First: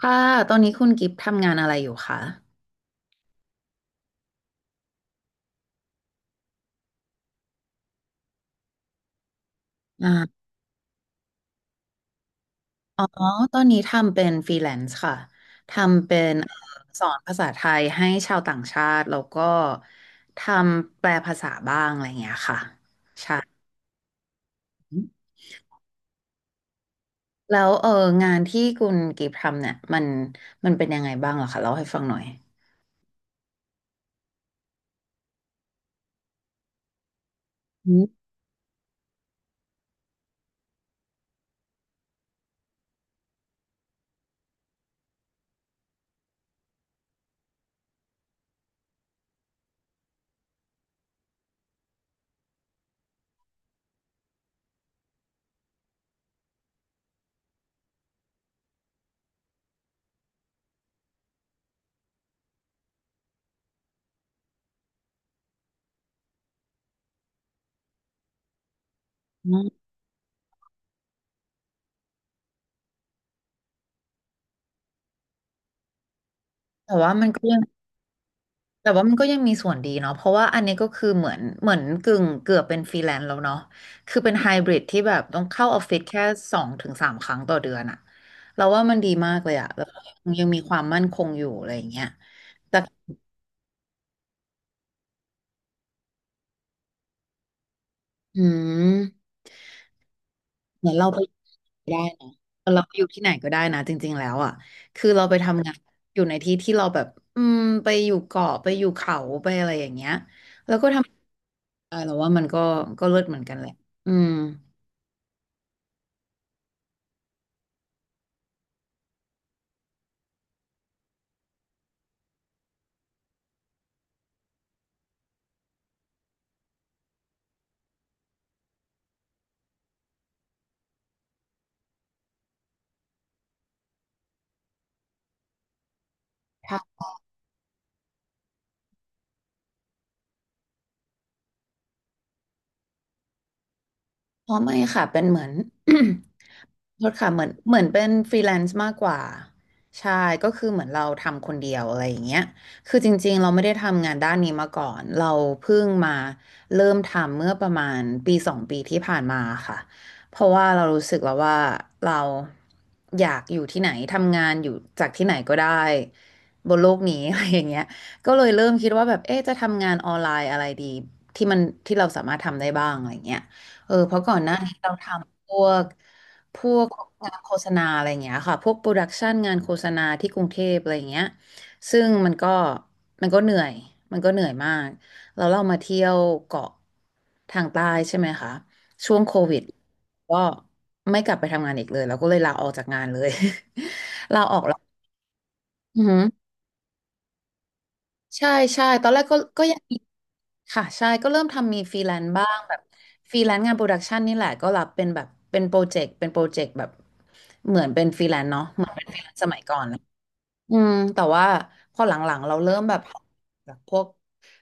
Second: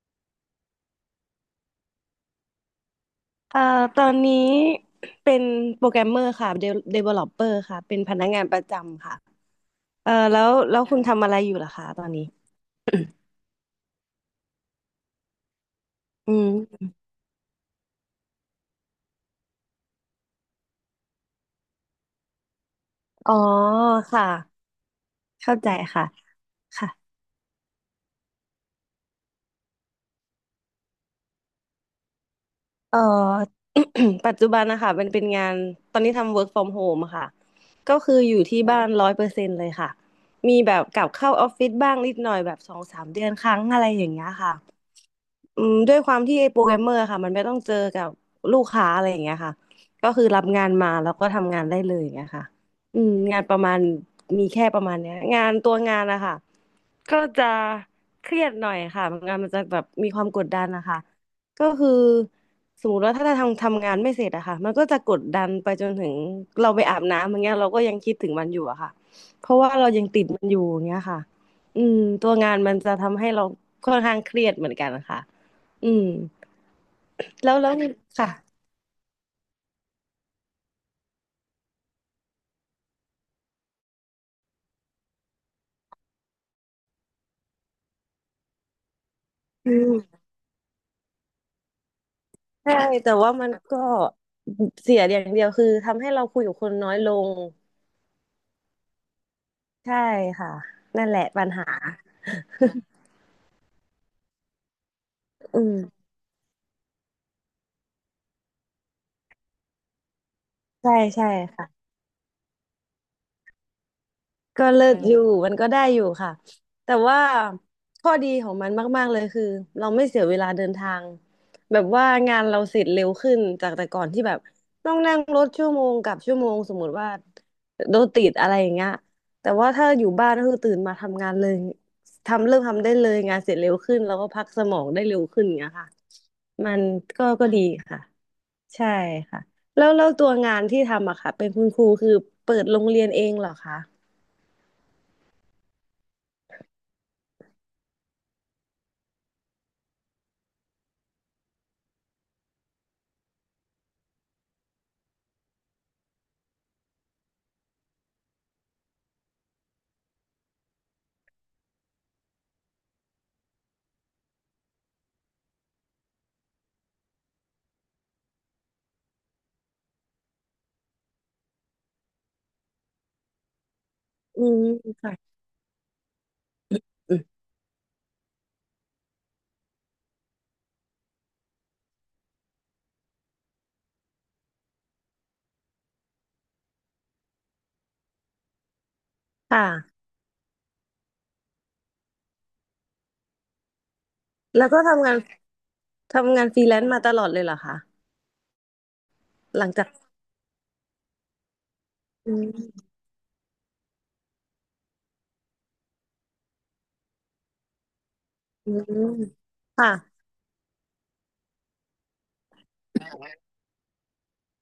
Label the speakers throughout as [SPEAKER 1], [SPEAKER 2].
[SPEAKER 1] ค่ะตอนนี้คุณกิฟต์ทำงานอะไรอยู่คะ
[SPEAKER 2] เอ่อตอนนี้เป็นโปรแกรมเมอร์ค่ะเดเวลลอปเปอร์ค่ะเป็นพนักงานประจำค่ะเอ่อแล้
[SPEAKER 1] อ่า
[SPEAKER 2] วแล้วคุณทำอะไรอยู่ล่ะคะตอนนี้
[SPEAKER 1] อ๋อ ตอนนี้ทำเป็นฟรีแลนซ์ค่ะ ทำเป็
[SPEAKER 2] อื
[SPEAKER 1] น
[SPEAKER 2] ม
[SPEAKER 1] สอนภาษาไทยให้ชาวต่างชาติ แล้วก็ทำแปลภาษาบ้างอะไรอย่างเงี้ยค่ะ
[SPEAKER 2] อ๋อค่ะเข้าใจค่ะค่ะ
[SPEAKER 1] แล้วงานที่คุณกิฟต์ทำเนี่ยมันเป็นยังไงบ้างเหรอคะเล่าให้ฟังหน่อย
[SPEAKER 2] เอ่อ ปัจจุบันนะคะเป็นงานตอนนี้ทำ work from home อะค่ะ
[SPEAKER 1] อื
[SPEAKER 2] ก็
[SPEAKER 1] ม
[SPEAKER 2] คืออยู่ที่บ้านร้อยเปอร์เซ็นต์เลยค่ะมีแบบกลับเข้าออฟฟิศบ้างนิดหน่อยแบบสองสามเดือนครั้งอะไรอย่างเงี้ยค่ะ อืมด้วยความที่ไอ้โปรแกรมเมอร์ค่ะมันไม่ต้องเจอกับลูกค้าอะไรอย่างเงี้ยค่ะก็คือรับงานมาแล้วก็ทำงานได้เลยอย่างเงี้ยค่ะอืมงานประมาณมีแค่ประมาณเนี้ยงานตัวงานนะคะก็จะเครียดหน่อยค่ะงานมันจะแบบมีความกดดันนะคะก็คือสมมติว่าถ้าเราทำงานไม่เสร็จอะค่ะมันก็จะกดดันไปจนถึงเราไปอาบน้ำอย่างเงี้ยเราก็ยังคิดถึงมันอยู่อะค่ะเพราะว่าเรายังติดมันอยู่อย่างเงี้ยค่ะอืมตัวงานมันจะทำให้เราค่อนข้างเครียดเหมือนกันค่ะ อืม
[SPEAKER 1] แต่ว่ามันก็
[SPEAKER 2] แล้
[SPEAKER 1] ยั
[SPEAKER 2] ว
[SPEAKER 1] ง
[SPEAKER 2] แล้วนีค่ะ
[SPEAKER 1] แต่ว่ามันก็ยังมีส่วนดีเนาะเพราะว่าอันนี้ก็คือเหมือนกึ่งเกือบเป็นฟรีแลนซ์แล้วเนาะคือเป็นไฮบริดที่แบบต้องเข้าออฟฟิศแค่สองถึงสามครั้งต่อเดือนอะเราว่ามันดีมากเลยอะ
[SPEAKER 2] อื
[SPEAKER 1] แล้วก็
[SPEAKER 2] ม
[SPEAKER 1] ยังมีความมั่นคงอยู่อะไรอย่างเงี้ย
[SPEAKER 2] ใช่
[SPEAKER 1] แต่
[SPEAKER 2] แต่ว่ามันก็เสียอย่างเดียวคือทำให้เราคุยกับคนน้อยลง
[SPEAKER 1] อืม
[SPEAKER 2] ใช่ค่ะ
[SPEAKER 1] เหมือน
[SPEAKER 2] นั่
[SPEAKER 1] เรา
[SPEAKER 2] นแห
[SPEAKER 1] ไป
[SPEAKER 2] ละปัญหา
[SPEAKER 1] ได้นะเราไปอยู่ที่ไหนก็ได้นะจริงๆแล้วอะคือเราไป
[SPEAKER 2] อื
[SPEAKER 1] ทำงา
[SPEAKER 2] ม
[SPEAKER 1] นอยู่ในที่ที่เราแบบอืมไปอยู่เกาะไปอยู่เขาไปอะไรอย่างเงี้ยแล้วก็
[SPEAKER 2] ใช่
[SPEAKER 1] ทำ
[SPEAKER 2] ใช่ค่ะ
[SPEAKER 1] ได้เราว่ามันก็เลิศเหมือนกันแหละอืม
[SPEAKER 2] ก็เลิศอศอยู่มมันก็ได้อยู่ค่ะแต่ว่าข้อดีของมันมากๆเลยคือเราไม่เสียเวลาเดินทางแบบว่างานเราเสร็จเร็วขึ้นจากแต่ก่อนที่แบบต้องนั่งรถชั่วโมงกับชั่วโมงสมมติว่าโดนติดอะไรอย่างเงี้ยแต่ว่าถ้าอยู่บ้านก็คือตื่นมาทำงานเลยทำเริ่มทำได้เลยงานเสร็จเร็วขึ้นแล้วก็พักสมองได้เร็วขึ้นอย่างเงี้ยค่ะมันก็ดีค่ะใช่ค่ะแล้วตัวงานที่ทำอะค่ะเป็นคุณครูคือเปิดโรงเรียนเองเหรอคะ
[SPEAKER 1] อ๋อไม่ค่ะเป็นเหมือน โทษค่ะเหมือนเป็นฟรีแลนซ์มากกว่าใช่ก็คือเหมือนเราทำคนเดียวอะไรอย่างเงี้ยคือจริงๆเราไม่ได้ทำงานด้านนี้มาก่อนเราเพิ่งมาเริ่มทำเมื่อประมาณปีสองปีที่ผ่านมาค่ะเพราะว่าเรารู้สึกแล้วว่าเราอยากอยู่ที่ไหนทำงานอยู่จากที่ไหนก็ได้บนโลกนี้ อะไรอย่างเงี้ยก็เลยเริ่มคิดว่าแบบเอ๊ะจะทำงานออนไลน์อะไรดีที่มันที่เราสามารถทำได้บ้างอะไรอย่างเงี้ย เออเพราะก่อ
[SPEAKER 2] อื
[SPEAKER 1] นหน้า
[SPEAKER 2] ม
[SPEAKER 1] นี้เราท
[SPEAKER 2] ค่ะ
[SPEAKER 1] ำพวก
[SPEAKER 2] อืม
[SPEAKER 1] งานโฆษณาอะไรอย่างเงี้ยค่ะพวกโปรดักชันงานโฆษณาที่กรุงเทพอะไรอย่างเงี้ยซึ่งมันก็เหนื่อยมันก็เหนื่อยมากเรามาเที่ยวเกาะทางใต้ใช่ไหมคะช่วงโควิด
[SPEAKER 2] ค่ะ
[SPEAKER 1] ก็ไม่กลับไปทำงานอีกเลยเราก็เลยลาออกจากงานเลย ลาออก
[SPEAKER 2] แล้ว
[SPEAKER 1] แล้ว
[SPEAKER 2] ก็ทำงาน
[SPEAKER 1] อือหือ
[SPEAKER 2] ทำงานฟรีแลนซ์มาตลอดเลยเหรอคะ
[SPEAKER 1] ใช่ใช่ตอนแรกก็
[SPEAKER 2] ห
[SPEAKER 1] ก็
[SPEAKER 2] ลัง
[SPEAKER 1] ยัง
[SPEAKER 2] จาก
[SPEAKER 1] ค่ะใช่ก็เริ่มทำมีฟรีแลน
[SPEAKER 2] อื
[SPEAKER 1] ซ์บ้างแบ
[SPEAKER 2] ม
[SPEAKER 1] บฟรีแลนซ์งานโปรดักชันนี่แหละก็รับเป็นแบบเป็นโปรเจกต์เป็นโปรเจกต์แบบเหมือนเป็นฟรีแลนซ์เนาะ
[SPEAKER 2] อื
[SPEAKER 1] เหมือนเป็
[SPEAKER 2] ม
[SPEAKER 1] น
[SPEAKER 2] ค่ะ
[SPEAKER 1] อืมแต่ว่าพอหลังๆเราเริ่มแบบพวก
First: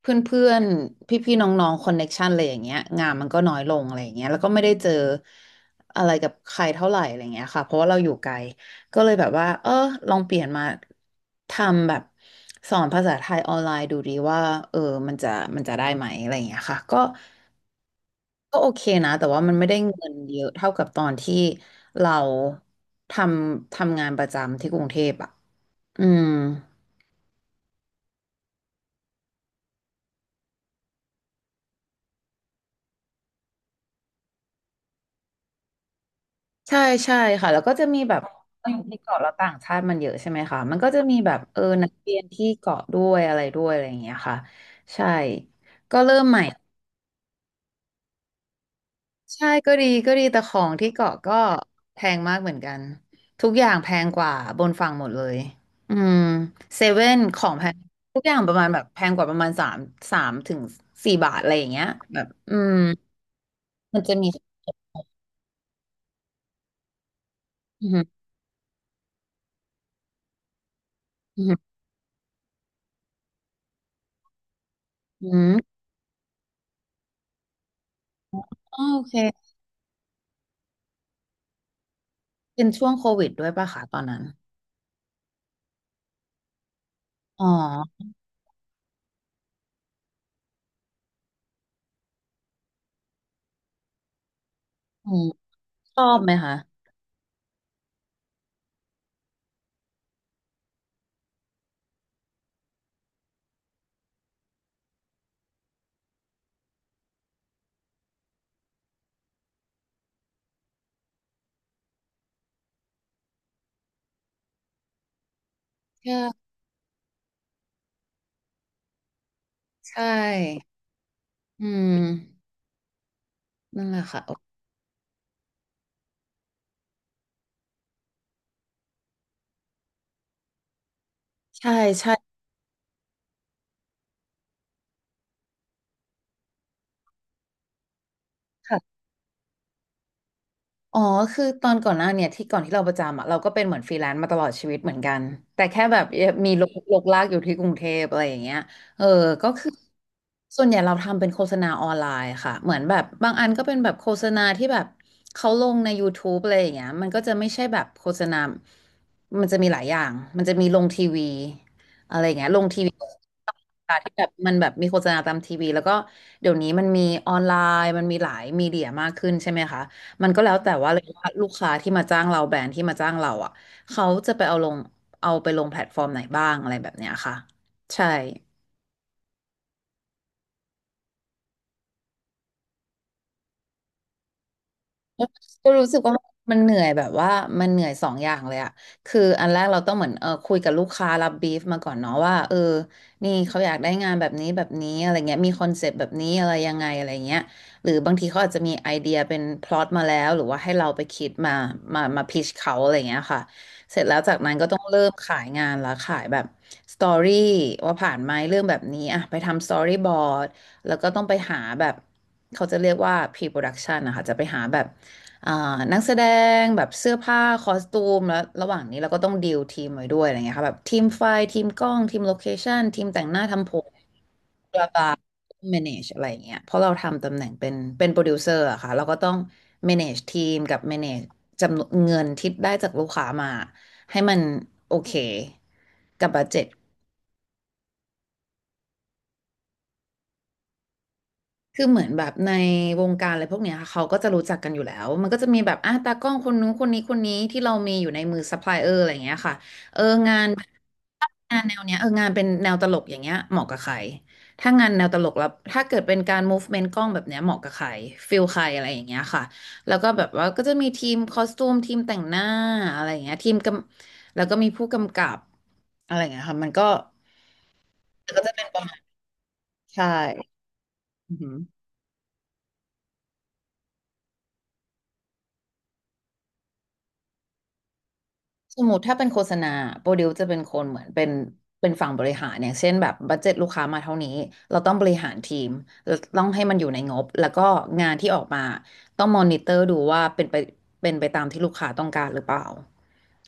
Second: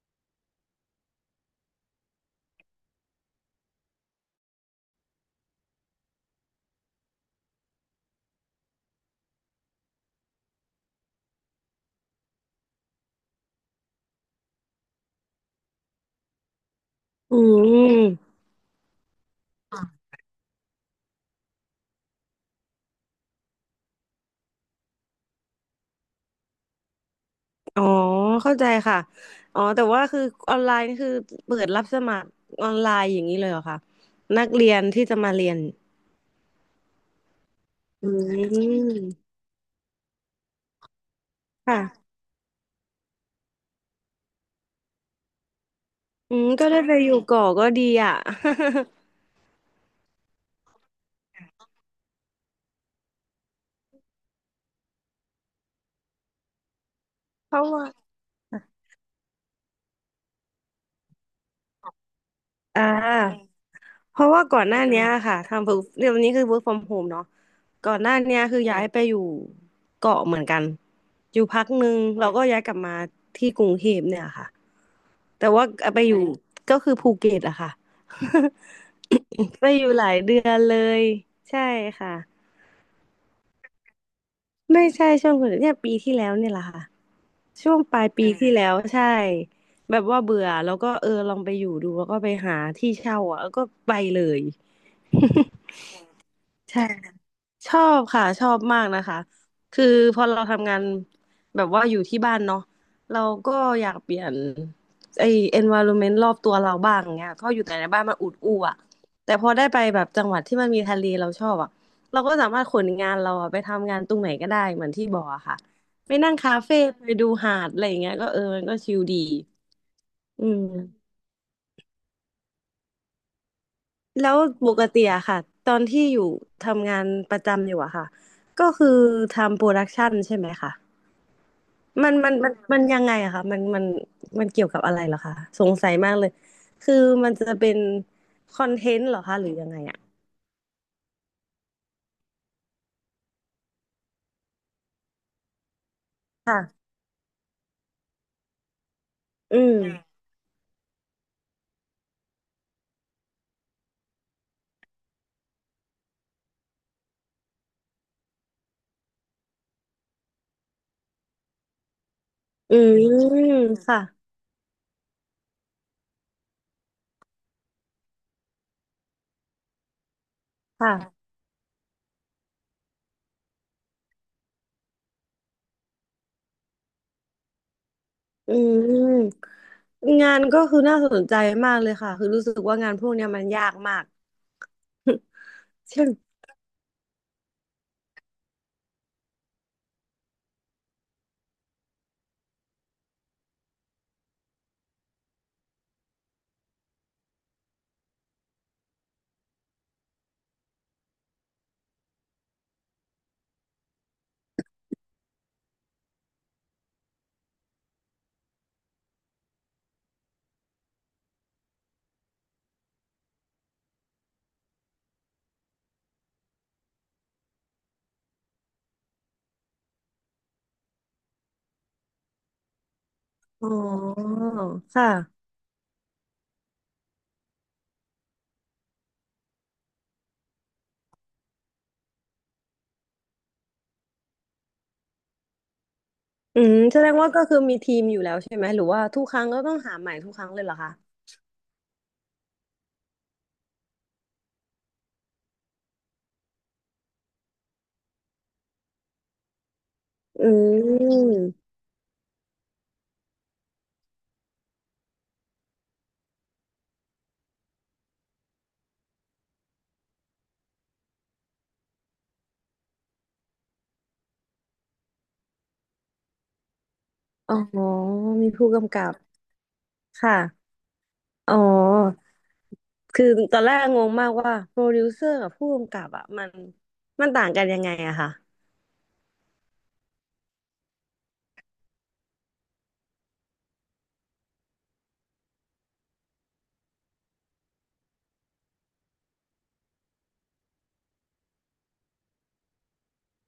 [SPEAKER 1] เพื่อนๆพี่ๆน้องๆคอนเน็กชันอะไรอย่างเงี้ยงานมันก็น้อยลงอะไรอย่างเงี้ยแล้วก็ไม่ได้เจออะไรกับใครเท่าไหร่อะไรอย่างเงี้ยค่ะเพราะว่าเราอยู่ไกลก็เลยแบบว่าเออลองเปลี่ยนมาทำแบบสอนภาษาไทยออนไลน์ดูดีว่าเออมันจะมันจะได้ไหมอะไรอย่างเงี้ยค่ะก็
[SPEAKER 2] อืม
[SPEAKER 1] ก็โอเคนะแต่ว่ามันไม่ได้เงินเยอะเท่ากับตอนที่เราททำงานประจำที่กรุงเทพอ่ะอืม
[SPEAKER 2] อ๋อเข้าใจค่ะอ๋อแต่ว่าคือออนไลน์นี่คือเปิดรับสมัครออนไลน์อย่างนี้เลยเหรอคะนักเรียนที่จะมาเรียน
[SPEAKER 1] ใช่ใช่ค่ะแล้วก็จะมี
[SPEAKER 2] อื
[SPEAKER 1] แบบเราอยู่ที่เกาะแล้
[SPEAKER 2] ม
[SPEAKER 1] วต่างชาติมันเยอะใช่ไหมคะมันก็จะมีแบบเออ
[SPEAKER 2] ค่ะ
[SPEAKER 1] นักเรียนที่เกาะด้วยอะไรด้วยอะไรอย่างเงี้ยค่ะใช่ก็เริ่ม
[SPEAKER 2] อื
[SPEAKER 1] ใหม่
[SPEAKER 2] มก็ได้ไปอยู่ก่อก็ดีอ่ะ
[SPEAKER 1] ใช่ก็ดีก็ดีแต่ของที่เกาะก็แพงมากเหมือนกันทุกอย่างแพงกว่าบนฝั่งหมดเลยอืมเซเว่นของแพงทุกอย่างประมาณแบบแพงกว่าประมาณสามถึงสี่บาทอะไรอย่างเงี้ยแบบอืม
[SPEAKER 2] อ่า
[SPEAKER 1] มันจะ
[SPEAKER 2] เพ
[SPEAKER 1] มี
[SPEAKER 2] ราะว่าก่อนหน้านี้ค่ะทำ work เดี๋ยวนี้คือ work from home เนอะ
[SPEAKER 1] อื
[SPEAKER 2] ก่อนหน้า
[SPEAKER 1] ม
[SPEAKER 2] เนี้ยคือย้ายไปอยู่เกาะเหมือนกันอ
[SPEAKER 1] อ
[SPEAKER 2] ยู่
[SPEAKER 1] หื
[SPEAKER 2] พัก
[SPEAKER 1] ม
[SPEAKER 2] หนึ่งเราก็ย้ายกลับมาที่กรุงเทพเนี่ยค่ะ
[SPEAKER 1] ออื
[SPEAKER 2] แต่
[SPEAKER 1] ม
[SPEAKER 2] ว่าไปอยู่ก็คือภูเก็ตอะค่ะ
[SPEAKER 1] อ๋อโอเค
[SPEAKER 2] ไปอยู่หลายเดือนเลยใช่ค่ะ
[SPEAKER 1] เป็นช่วงโควิดด้วยป่ะคะตอนนั้น
[SPEAKER 2] ไม่ใช่ช่วงโคุณเนี่ยปีที่แล้วเนี่ยแหละค่ะ
[SPEAKER 1] อ๋
[SPEAKER 2] ช่วงป
[SPEAKER 1] อ
[SPEAKER 2] ลายปีาที่แล้วใช่แบบว่าเบื่อแล้วก็เออลองไปอยู่ดูแล้วก็ไปหาที่เช่าอ่ะแล้วก็ไปเลย
[SPEAKER 1] อืมชอบไหมคะ
[SPEAKER 2] ใช่ ชอบค่ะชอบมากนะคะคือพอเราทำงานแบบว่าอยู่ที่บ้านเนาะเราก็อยากเปลี่ยนไอ้ environment รอบตัวเราบ้างเงี้ยเพราะอยู่แต่ในบ้านมันอุดอู้อะแต่พอได้ไปแบบจังหวัดที่มันมีทะเลเราชอบอะเราก็สามารถขนงานเราอะไปทำงานตรงไหนก็ได้เหมือนที่บอกอะค่ะไปนั่ง
[SPEAKER 1] ใช่
[SPEAKER 2] คาเฟ่ไปดูหาดอะไรอย่างเงี้ยก็เออมันก็ชิลดี
[SPEAKER 1] ใช่
[SPEAKER 2] อืม
[SPEAKER 1] อืมนั่นแหละค่ะ
[SPEAKER 2] แล้วปกติอะค่ะตอนที่อยู่ทำงานประจำอยู่อะค่ะก็คือทำโปรดักชันใช่ไหมคะ
[SPEAKER 1] ใช่
[SPEAKER 2] มั
[SPEAKER 1] ใช่
[SPEAKER 2] นมันมันมันยังไงอะคะมันเกี่ยวกับอะไรเหรอคะ สงสัยมากเลย คือมันจะเป็นคอนเทนต์เหรอคะหรือยังไงอะ
[SPEAKER 1] อ๋อคือตอนก่อนหน้าเนี่ยก่อนที่เราประจำอ่ะเราก็เป็นเหมือนฟรีแลนซ์มาตลอดชีวิตเหมือนกันแต่แค่แบบมี
[SPEAKER 2] ค่ะ
[SPEAKER 1] ลากอยู่ที่กรุงเทพอะไรอย่างเงี้ยเออก็
[SPEAKER 2] อื
[SPEAKER 1] คือ
[SPEAKER 2] ม
[SPEAKER 1] ส่วนใหญ่เราทำเป็นโฆษณาออนไลน์ค่ะเหมือนแบบบางอันก็เป็นแบบโฆษณาที่แบบเขาลงใน YouTube อะไรอย่างเงี้ยมันก็จะไม่ใช่แบบโฆษณามันจะมีหลายอย่างมันจะมีลงทีวีอะไรอย่างเงี้ยลง
[SPEAKER 2] อื
[SPEAKER 1] ทีวี
[SPEAKER 2] ม
[SPEAKER 1] ่
[SPEAKER 2] ค่ะ
[SPEAKER 1] ที่แบบมีโฆษณาตามทีวีแล้วก็เดี๋ยวนี้มันมีออนไลน์มันมีหลายมีเดียมากขึ้นใช่ไหมคะ มันก็แล้วแต่ว่าเลย
[SPEAKER 2] ค่ะ
[SPEAKER 1] ว่าลูกค้าที่มาจ้างเราแบรนด์ที่มาจ้างเราอ่ะเขาจะไปเอาลงเอาไปลงแพลตฟอร์มไหนบ้างอะไรแบบเนี้ยค่ะใช่
[SPEAKER 2] อืมงานก็คือน่าสนใจมากเลยค่ะ คือรู้สึกว่างานพวกเนี้ยมันยากมาก
[SPEAKER 1] ก็รู้สึ
[SPEAKER 2] ใช่
[SPEAKER 1] ก
[SPEAKER 2] ไหม
[SPEAKER 1] ว่ามันเหนื่อยแบบว่ามันเหนื่อยสองอย่างเลยอะคืออันแรกเราต้องเหมือนคุยกับลูกค้ารับบีฟมาก่อนเนาะว่านี่เขาอยากได้งานแบบนี้แบบนี้อะไรเงี้ยมีคอนเซปต์แบบนี้อะไรยังไงอะไรเงี้ยหรือบางทีเขาอาจจะมีไอเดียเป็นพล็อตมาแล้วหรือว่าให้เราไปคิดมาพิชเขาอะไรเงี้ยค่ะเสร็จแล้วจากนั้นก็ต้องเริ่มขายงานละขายแบบสตอรี่ว่าผ่านไหมเรื่องแบบนี้อะไปทำสตอรี่บอร์ดแล้วก็ต้องไปหาแบบเขาจะเรียกว่า pre-production นะคะจะไปหาแบบ อ่านักแสดงแบบเสื้อผ้าคอสตูมแล้วระหว่างนี้เราก็ต้องดีลทีมไว้ด้วยอะไรเงี้ยค่ะแบบทีมไฟทีมกล้องทีมโลเคชั่นทีมแต่งหน้า
[SPEAKER 2] อ๋
[SPEAKER 1] ทำผม
[SPEAKER 2] อ
[SPEAKER 1] บลาบลา
[SPEAKER 2] ค่ะ
[SPEAKER 1] manage อะไรเงี้ยเพราะเราทำตำแหน่งเป็นโปรดิวเซอร์อะค่ะเราก็ต้อง manage ทีมกับ manage จำนวนเงินที่ได้จากลูกค้ามาให้มันโอเคกับบัด
[SPEAKER 2] อื
[SPEAKER 1] เจ็ต
[SPEAKER 2] มแสดงว่าก็คือมีทีมอยู่แล้วใช่ไหม หรือว่าทุกครั้งก็ต้องหาใหม่ทุกครั้งเลยเหรอคะ
[SPEAKER 1] คือเหมือนแบบในวงการอะไรพวกเนี้ยค่ะเขาก็จะรู้จักกันอยู่แล้วมันก็จะมีแบบอ่ะตากล้องคนนู้นคนนี้ที่เรามีอยู่ในมือซัพพลายเออร์อะไรอย่างเงี้ยค่ะเอองา
[SPEAKER 2] อื
[SPEAKER 1] นงาน
[SPEAKER 2] ม
[SPEAKER 1] แนวเนี้ยเอองานเป็นแนวตลกอย่างเงี้ยเหมาะกับใครถ้างานแนวตลกแล้วถ้าเกิดเป็นการ m ูฟเมนต์กล้องแบบเนี้ยเหมาะกับใครฟิลใครอะไรอย่างเงี้ยค่ะแล้วก็แบบว่าก็จะมีทีมคอสตูมทีมแต่งหน้าอะไรอย่างเงี้ยทีมกำแล้วก็มีผู้กำกับอะไรอย่างเงี้ยค่ะมันก็
[SPEAKER 2] อ๋อ
[SPEAKER 1] ก็
[SPEAKER 2] มี
[SPEAKER 1] จะเป็น
[SPEAKER 2] ผู้
[SPEAKER 1] ประมา
[SPEAKER 2] กำ
[SPEAKER 1] ณ
[SPEAKER 2] กับ
[SPEAKER 1] ใช่
[SPEAKER 2] ค่ะ
[SPEAKER 1] อือหื
[SPEAKER 2] อ๋
[SPEAKER 1] อ
[SPEAKER 2] อ คือตอนแรกงงมากว่าโปรดิวเซอร์กับผู้กำกับอ่ะมันต่างกันยังไงอะค่ะ
[SPEAKER 1] สมมติถ้าเป็นโฆษณาโปรดิวจะเป็นคนเหมือนเป็นฝั่งบริหารอย่างเช่นแบบบัดเจ็ตลูกค้ามาเท่านี้เราต้องบริหารทีมเราต้องให้มันอยู่ในงบแล้วก็งานที่ออกมาต้องมอนิเตอร์ดูว่าเป็นไปตามที่ลูกค้าต้องการหรือเปล่า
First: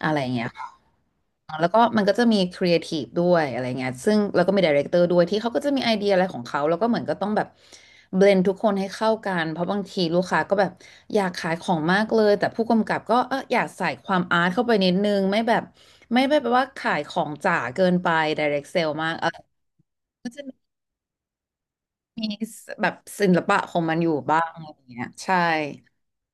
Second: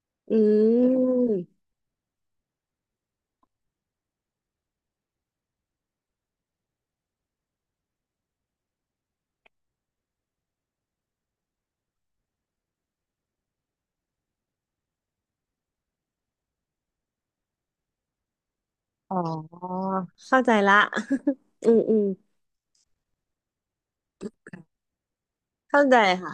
[SPEAKER 1] อะไรอย่าง
[SPEAKER 2] อื
[SPEAKER 1] เงี้ยค่ะ
[SPEAKER 2] ม
[SPEAKER 1] แล้วก็มันก็จะมีครีเอทีฟด้วยอะไรเงี้ยซึ่งแล้วก็มีไดเรคเตอร์ด้วยที่เขาก็จะมีไอเดียอะไรของเขาแล้วก็เหมือนก็ต้องแบบเบลนทุกคนให้เข้ากันเพราะบางทีลูกค้าก็แบบอยากขายของมากเลยแต่ผู้กำกับก็อยากใส่ความอาร์ตเข้าไปนิดนึงไม่แบบไม่ได้แบบว่าขายของจ๋าเกินไปไดเรคเซลมาก
[SPEAKER 2] อ๋อ
[SPEAKER 1] ก็จะ
[SPEAKER 2] เข้า
[SPEAKER 1] ม
[SPEAKER 2] ใจละ อืมอืม
[SPEAKER 1] ีแบบศิลปะของมันอยู่บ้างอะไรเงี้ยใช่
[SPEAKER 2] เข้าใจค่ะ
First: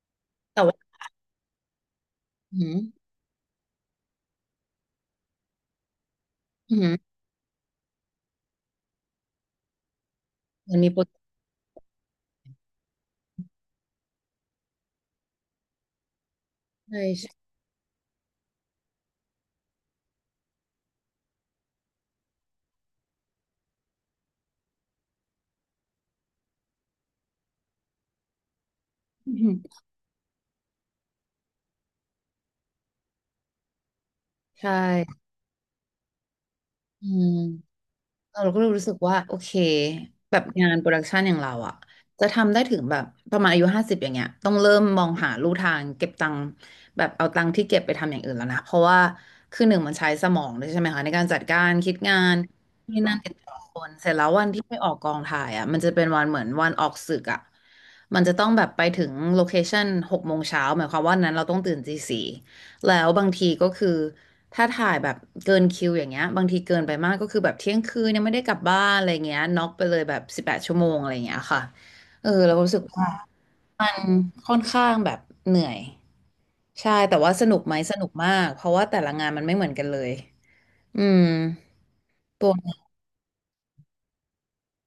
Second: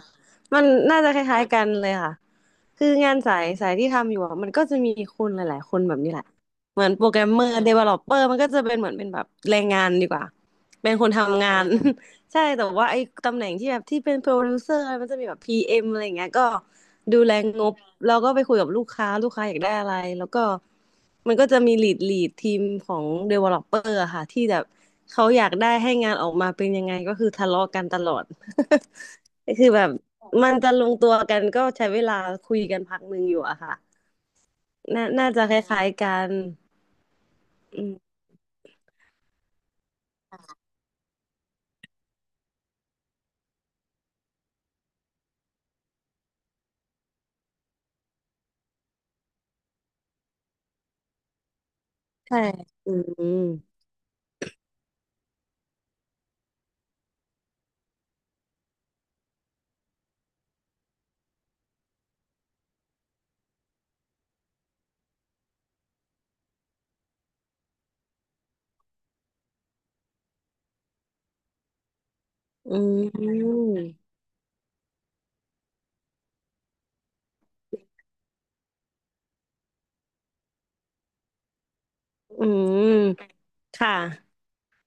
[SPEAKER 1] แต่
[SPEAKER 2] มัน
[SPEAKER 1] ว่า
[SPEAKER 2] น่าจะคล้ายๆกันเลยค่ะ
[SPEAKER 1] อืม
[SPEAKER 2] คืองานสายสายที่ทำอยู่อะมันก็จะมีคนหลายๆคนแบบนี้แหละ
[SPEAKER 1] อื
[SPEAKER 2] เหมือนโปรแก
[SPEAKER 1] ม
[SPEAKER 2] รมเมอร์เดเวลลอปเปอร์มันก็จะเป็นเหมือนเป็นแบบแรงงานดีกว่า
[SPEAKER 1] มันมี
[SPEAKER 2] เป็น
[SPEAKER 1] โปร
[SPEAKER 2] คน
[SPEAKER 1] เจกต์
[SPEAKER 2] ทำงาน ใช่แต่ว่าไอ้ตำแหน่งที่แบบที่เป็นโปรดิวเซอร์มันจะมีแบบพีเอ็มอะไรอย่างเงี้ยก็
[SPEAKER 1] ใช่
[SPEAKER 2] ดู
[SPEAKER 1] ใช่
[SPEAKER 2] แลงบแล้วก็ไปคุยกับลูกค้าลูกค้าอยากได้อะไรแล้วก็มันก็จะมีลีดทีมของเดเวลลอปเปอร์ค่ะที่แบบเขาอยากได้ให้งานออกมาเป็นยังไงก็คือทะเลาะกันตลอด คือแบบมันจะลงตัวกันก็ใช้เวลาคุยกันพักหนึ่งอยู่อะค่ะ
[SPEAKER 1] ใช่
[SPEAKER 2] น่าน่าจะคล้ายๆกัน
[SPEAKER 1] อืม
[SPEAKER 2] อืม
[SPEAKER 1] เราก็รู้สึกว่าโอเคแบบงานโปรดักชันอย่างเราอะจะทำได้ถึงแบบประมาณอายุ50อย่างเงี้ยต้องเริ่มมองหาลู่ทางเก็บตังค์แบบเอาตังค์ที่เก็บไปทำอย่างอื่นแล้วนะเพราะว่าคือหนึ่งมันใช้สมองด้วยใช่ไหมคะในการจัดการคิดงาน
[SPEAKER 2] ใช่อื
[SPEAKER 1] นี่นั่นติด
[SPEAKER 2] ม
[SPEAKER 1] ต่อคนเสร็จแล้ววันที่ไปออกกองถ่ายอะมันจะเป็นวันเหมือนวันออกสึกอะมันจะต้องแบบไปถึงโลเคชั่น6 โมงเช้าหมายความว่านั้นเราต้องตื่นตี 4 แล้วบางทีก็คือถ้าถ่ายแบบเกินคิวอย่างเงี้ยบางทีเกินไปมากก็คือแบบเที่ยงคืนยังไม่ได้กลับบ้านอะไรเงี้ยน็อกไปเลยแบบ18 ชั่วโมงอะไรเงี้ยค่ะเออเรารู้
[SPEAKER 2] อื
[SPEAKER 1] สึก
[SPEAKER 2] ม
[SPEAKER 1] ว่า
[SPEAKER 2] อืม
[SPEAKER 1] มันค่อนข้างแบบเหนื่อยใช่แต่ว่าสนุกไหมสนุกมากเพราะว่าแต่ละงานมันไม่เหมือนกันเลยอืม
[SPEAKER 2] อื
[SPEAKER 1] ตัวนี้
[SPEAKER 2] มค่ะ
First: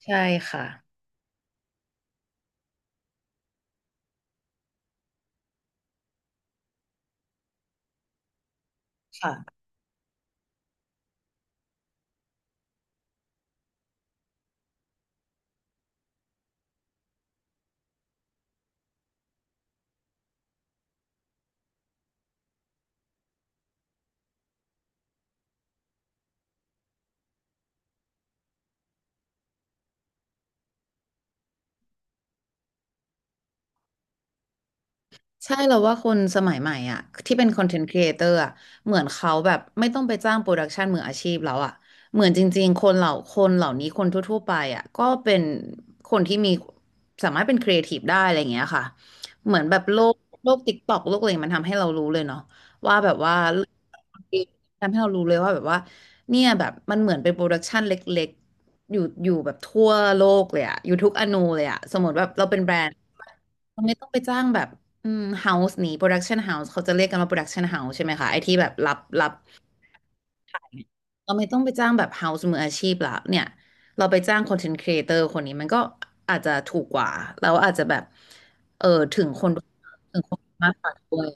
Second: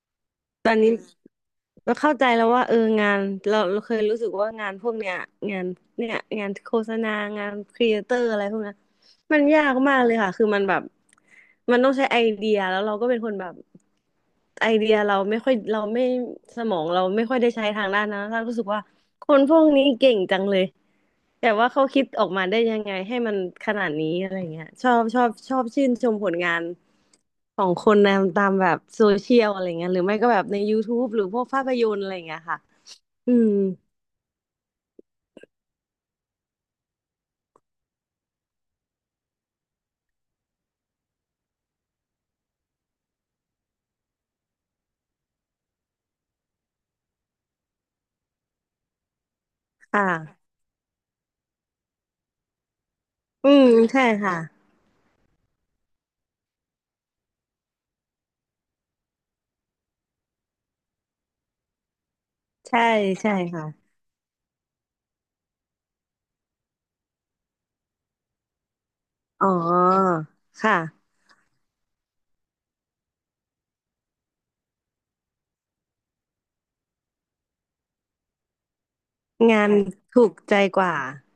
[SPEAKER 1] ใช่ค่ะ
[SPEAKER 2] ตอนนี้ เราเข้าใจแล้วว่าเอองานเราเคยรู้สึกว่างานพวกเนี้ยงานเนี่ยงานโฆษณางานครีเอเตอร์อะไรพวกเนี้ยมัน
[SPEAKER 1] ค่ะ
[SPEAKER 2] ยากมากเลยค่ะคือมันแบบมันต้องใช้ไอเดียแล้วเราก็เป็นคนแบบไอเดียเราไม่ค่อยเราไม่สมองเราไม่ค่อยได้ใช้ทางด้านนั้นเรารู้สึกว่าคนพวกนี้เก่งจังเลยแต่ว่าเขาคิดออกมาได้ยังไงให้มันขนาดนี้อะไรเงี้ยชอบชอบชอบชื่นชมผลงาน ของคนนะตามแบบโซเชียลอะไรเงี้ยหรือไม่ก็แบบใน YouTube หรือพวกภาพยนตร์อะไรเงี้ยค่ะ อืม
[SPEAKER 1] ใช่เราว่าคนสมัยใหม่อ่ะที่เป็นคอนเทนต์ครีเอเตอร์อ่ะเหมือนเขาแบบไม่ต้องไปจ้างโปรดักชันมืออาชีพแล้วอ่ะเหมือนจริงๆคนเหล่าคนเหล่านี้คนทั่วๆไปอ่ะก็เป็นคนที่มีสามารถเป็นครีเอทีฟได้อะไรอย่างเงี้ยค่ะเหมือนแบบโล
[SPEAKER 2] ค่ะ
[SPEAKER 1] กโลกติ๊กต็อกโลกอะไรมันทำให้เรารู้เลยเนาะว่าแบบว่า
[SPEAKER 2] อืมใช่
[SPEAKER 1] ท
[SPEAKER 2] ค่ะ
[SPEAKER 1] ำให้เรารู้เลยว่าแบบว่าเนี่ยแบบมันเหมือนเป็นโปรดักชันเล็กๆอยู่แบบทั่วโลกเลยอ่ะอยู่ทุกอนูเลยอ่ะสมมติแบบเราเป็นแบร
[SPEAKER 2] ใช่
[SPEAKER 1] นด์
[SPEAKER 2] ใช่
[SPEAKER 1] เรา
[SPEAKER 2] ค่ะ
[SPEAKER 1] ไม่ต้องไปจ้างแบบ อืมเฮาส์นี้โปรดักชันเฮาส์เขาจะเรียกกันว่าโปรดักชันเฮาส์ใช่ไหมคะไอที่แบบรับ
[SPEAKER 2] อ๋อ ค่ะ
[SPEAKER 1] เราไม่ต้องไปจ้างแบบเฮาส์มืออาชีพละเนี่ยเราไปจ้างคอนเทนต์ครีเอเตอร์คนนี้มันก็อาจจะถูกกว่าแล้วอาจจะแบบเออถึงคนดู
[SPEAKER 2] งาน
[SPEAKER 1] ถึง
[SPEAKER 2] ถู
[SPEAKER 1] ค
[SPEAKER 2] ก
[SPEAKER 1] นดู
[SPEAKER 2] ใจ
[SPEAKER 1] มาก
[SPEAKER 2] ก
[SPEAKER 1] ก
[SPEAKER 2] ว่า
[SPEAKER 1] ว่าด้วย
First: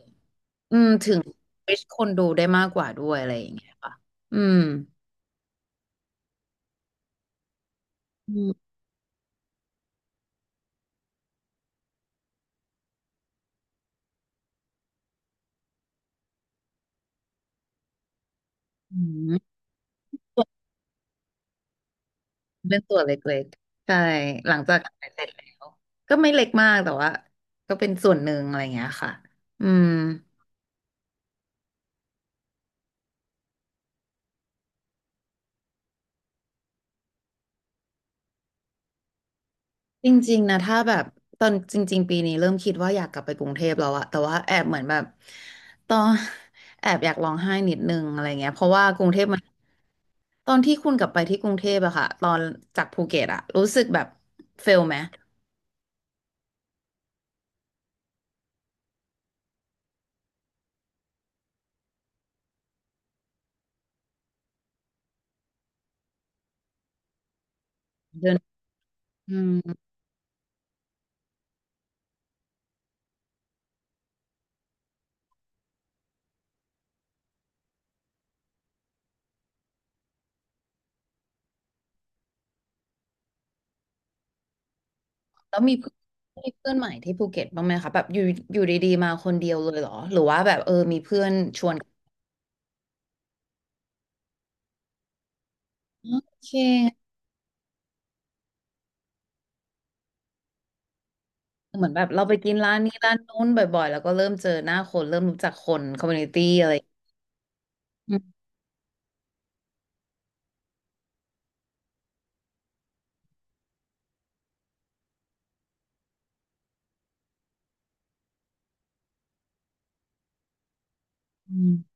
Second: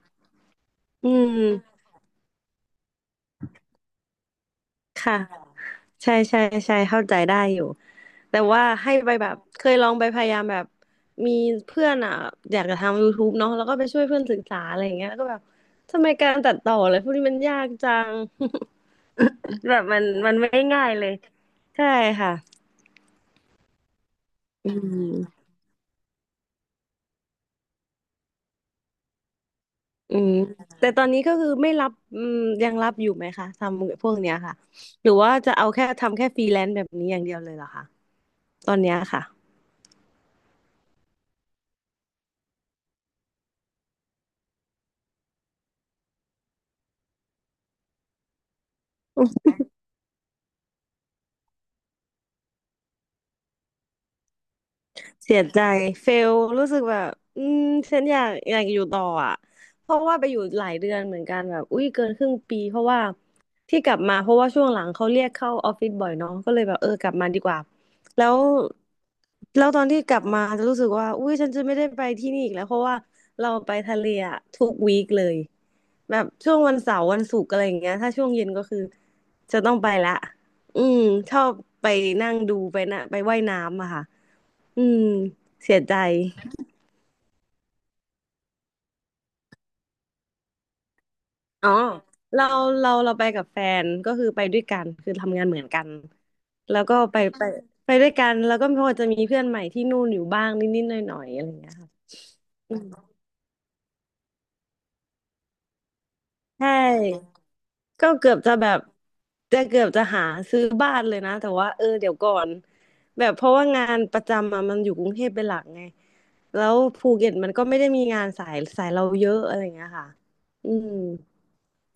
[SPEAKER 1] อืม
[SPEAKER 2] อื
[SPEAKER 1] ถึง
[SPEAKER 2] ม
[SPEAKER 1] reach คนดูได้มากกว่าด้วยอะไรอย่างเงี้ยค่ะอืม
[SPEAKER 2] ค่ะ ใช่ใช่ใช่เข้าใจได้อยู่
[SPEAKER 1] อื
[SPEAKER 2] แต่ว่า
[SPEAKER 1] ม
[SPEAKER 2] ให้ไปแบบเคยลองไปพยายามแบบมีเพื่อนอ่ะอยากจะทำ YouTube เนาะแล้วก็ไปช่วยเพื่อนศึกษาอะไรอย่างเงี้ยแล้วก็แบบทำไมการตัดต่ออะไรพวกนี้มันยากจัง
[SPEAKER 1] อืม
[SPEAKER 2] แบบมันไม่ง่ายเลยใช่ค่ะ
[SPEAKER 1] เป็นตัวเล็กๆใช่หลัง
[SPEAKER 2] อื
[SPEAKER 1] จากขายเสร็จแล้
[SPEAKER 2] ม
[SPEAKER 1] วก็ไม่เล็กมากแต่ว่าก็เป็นส่วนหนึ่งอะไรอย่างเงี้ยค่ะอืม
[SPEAKER 2] อืมแต่ตอนนี้ก็คือไม่รับอืมยังรับอยู่ไหมคะทำพวกเนี้ยค่ะหรือว่าจะเอาแค่ทำแค่ฟรีแลนซ์แบบนี้อย่างเดียวเลยเหรอคะตอนเนี้ยค่ะ
[SPEAKER 1] จริงๆนะถ้าแบบตอนจริงๆปีนี้เริ่มคิดว่าอยากกลับไปกรุงเทพแล้วอะแต่ว่าแอบเหมือนแบบตอน แอบอยากร้องไห้นิดนึงอะไรเงี้ยเพราะว่ากรุงเทพมันตอนที่คุณกลับไปที่กรุงเทพอะค่ะตอนจากภูเก็ตอะรู้สึกแบบเฟลไหม
[SPEAKER 2] เสียใจเฟลรู้สึกแบบอืมฉันอยากอยู่ต่ออ่ะเพราะว่าไปอยู่หลายเดือนเหมือนกันแบบอุ้ยเกินครึ่งปีเพราะว่าที่กลับมาเพราะว่าช่วงหลังเขาเรียกเข้าออฟฟิศบ่อยเนาะก็เลยแบบเออกลับมาดีกว่าแล้
[SPEAKER 1] เดิน
[SPEAKER 2] ว
[SPEAKER 1] อื
[SPEAKER 2] แล้ว
[SPEAKER 1] ม
[SPEAKER 2] ตอนที่กลับมาจะรู้สึกว่าอุ้ยฉันจะไม่ได้ไปที่นี่อีกแล้วเพราะว่าเราไปทะเลอะทุกวีคเลยแบบช่วงวันเสาร์วันศุกร์อะไรอย่างเงี้ยถ้าช่วงเย็นก็คือจะต้องไปละอืมชอบไปนั่งดูไปนะไปว่ายน้ำอะค่ะ อืม
[SPEAKER 1] แล้วมี
[SPEAKER 2] เสีย
[SPEAKER 1] เพื่
[SPEAKER 2] ใจ
[SPEAKER 1] อนมีเพื่อนใหม่ที่ภูเก็ตบ้างไหมคะแบบอยู่อยู่ดีๆมาคนเดียวเลยเหรอหรือว่าแบบมีเพื่อนช
[SPEAKER 2] อ๋
[SPEAKER 1] ว
[SPEAKER 2] อ
[SPEAKER 1] น
[SPEAKER 2] เราเราไปกับแฟนก็คือไปด้วยกันคือทำงานเหมือนกัน
[SPEAKER 1] อ๋อโอเค
[SPEAKER 2] แล้วก็ไปไปด้วยกันแล้วก็พอจะมีเพื่อนใหม่ที่นู่นอยู่บ้างนิดๆหน่อยๆอะไรอย่างเงี้ย
[SPEAKER 1] เหมือ
[SPEAKER 2] ค่ะ
[SPEAKER 1] นแบบเราไปกินร้า
[SPEAKER 2] อื
[SPEAKER 1] น
[SPEAKER 2] ม
[SPEAKER 1] นี้ร้านนู้นบ่อยๆแล้วก็เริ่มเจอหน้าคนเริ่มรู้จักคนคอมมูนิตี้อะ
[SPEAKER 2] ใช่
[SPEAKER 1] ไรอ
[SPEAKER 2] ก็เกือบจะแบบจะเกือบจะหาซื้อบ้านเลยนะแต่ว่าเออเดี๋ยวก่อนแบบเพราะว่างานประจำอะมันอยู่กรุงเทพเป็นหลักไงแล้วภูเก็ตมันก็ไม่ได้มีงานสายสายเราเยอะอะไรอย่างเงี้ยค่ะอืม
[SPEAKER 1] ืม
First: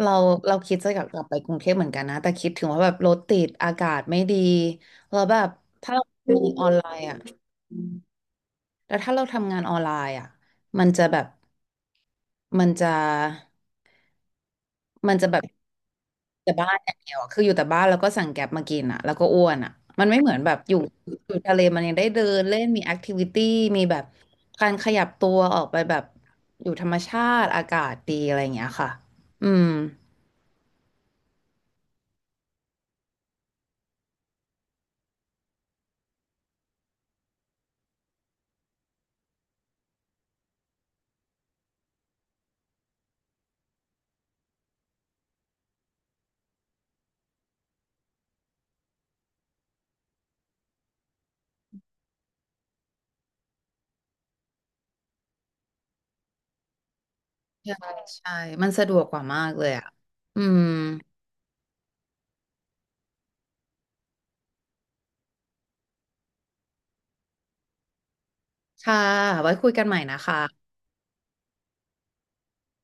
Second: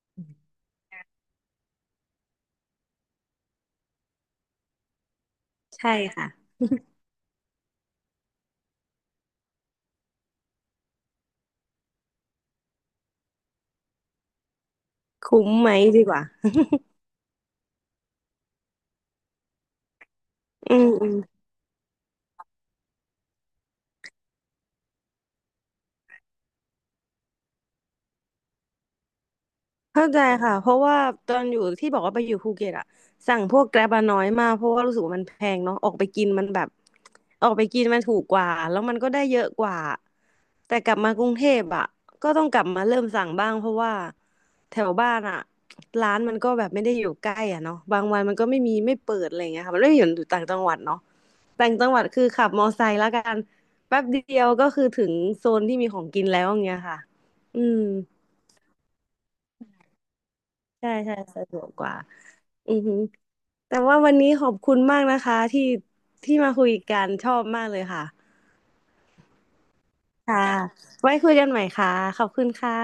[SPEAKER 1] เราเราคิดจะอยากกลับไปกรุงเทพเหมือนกันนะแต่คิดถึงว่าแบบรถติดอากาศไม่ดีแล้วแบบถ้า
[SPEAKER 2] ใช่
[SPEAKER 1] เรา
[SPEAKER 2] ค่ะ
[SPEAKER 1] ทำงานออนไลน์อ่ะแล้วถ้าเราทำงานออนไลน์อ่ะมันจะแบบมันจะมันจะแบบ
[SPEAKER 2] คุ้มไหมดีกว่า
[SPEAKER 1] แต่บ้านอย่างเดียวอะคืออยู่แต่บ้านแล้วก็สั่งแก๊บมากินอ่ะแล้วก็อ้วนอ่ะมันไม่เหมือนแบบอ
[SPEAKER 2] อื
[SPEAKER 1] ยู่
[SPEAKER 2] มอืม
[SPEAKER 1] อยู่ทะเลมันยังได้เดินเล่นมีแอคทิวิตี้มีแบบการขยับตัวออกไปแบบอยู่ธรรมชาติอากาศดีอะไรอย่างเงี้ยค่ะอืม
[SPEAKER 2] เข้าใจค่ะเพราะว่าตอนอยู่ที่บอกว่าไปอยู่ภูเก็ตอะสั่งพวกแกร็บอะน้อยมากเพราะว่ารู้สึกว่ามันแพงเนาะออกไปกินมันแบบออกไปกินมันถูกกว่าแล้วมันก็ได้เยอะกว่าแต่กลับมากรุงเทพอะก็ต้องกลับมาเริ่มสั่งบ้างเพราะว่าแถวบ้านอะร้านมันก็แบบไม่ได้อยู่ใกล้อะเนาะบางวันมันก็ไม่มีไม่เปิดอะไรอย่างเงี้ยค่ะมันไม่ได้อยู่ต่างจังหวัดเนาะต่างจังหวัดคือขับมอไซค์แล้วกันแป๊บเดียวก็คือถึงโซนที่มีของกินแล้วอย่างเงี้ยค่ะอื
[SPEAKER 1] ใช่
[SPEAKER 2] ม
[SPEAKER 1] ใช่มันสะดวกกว่ามากเลยอ่ะอืม
[SPEAKER 2] ใช่ใช่สะดวกกว่าอือฮึแต่ว่าวันนี้ขอบคุณมากนะคะที่ที่มาคุยกันชอบมากเลยค่ะ
[SPEAKER 1] ค่ะไว้คุยกันใหม่นะ
[SPEAKER 2] ค่ะ
[SPEAKER 1] คะ
[SPEAKER 2] ไว้คุยกันใหม่ค่ะ ขอบคุณค่ะ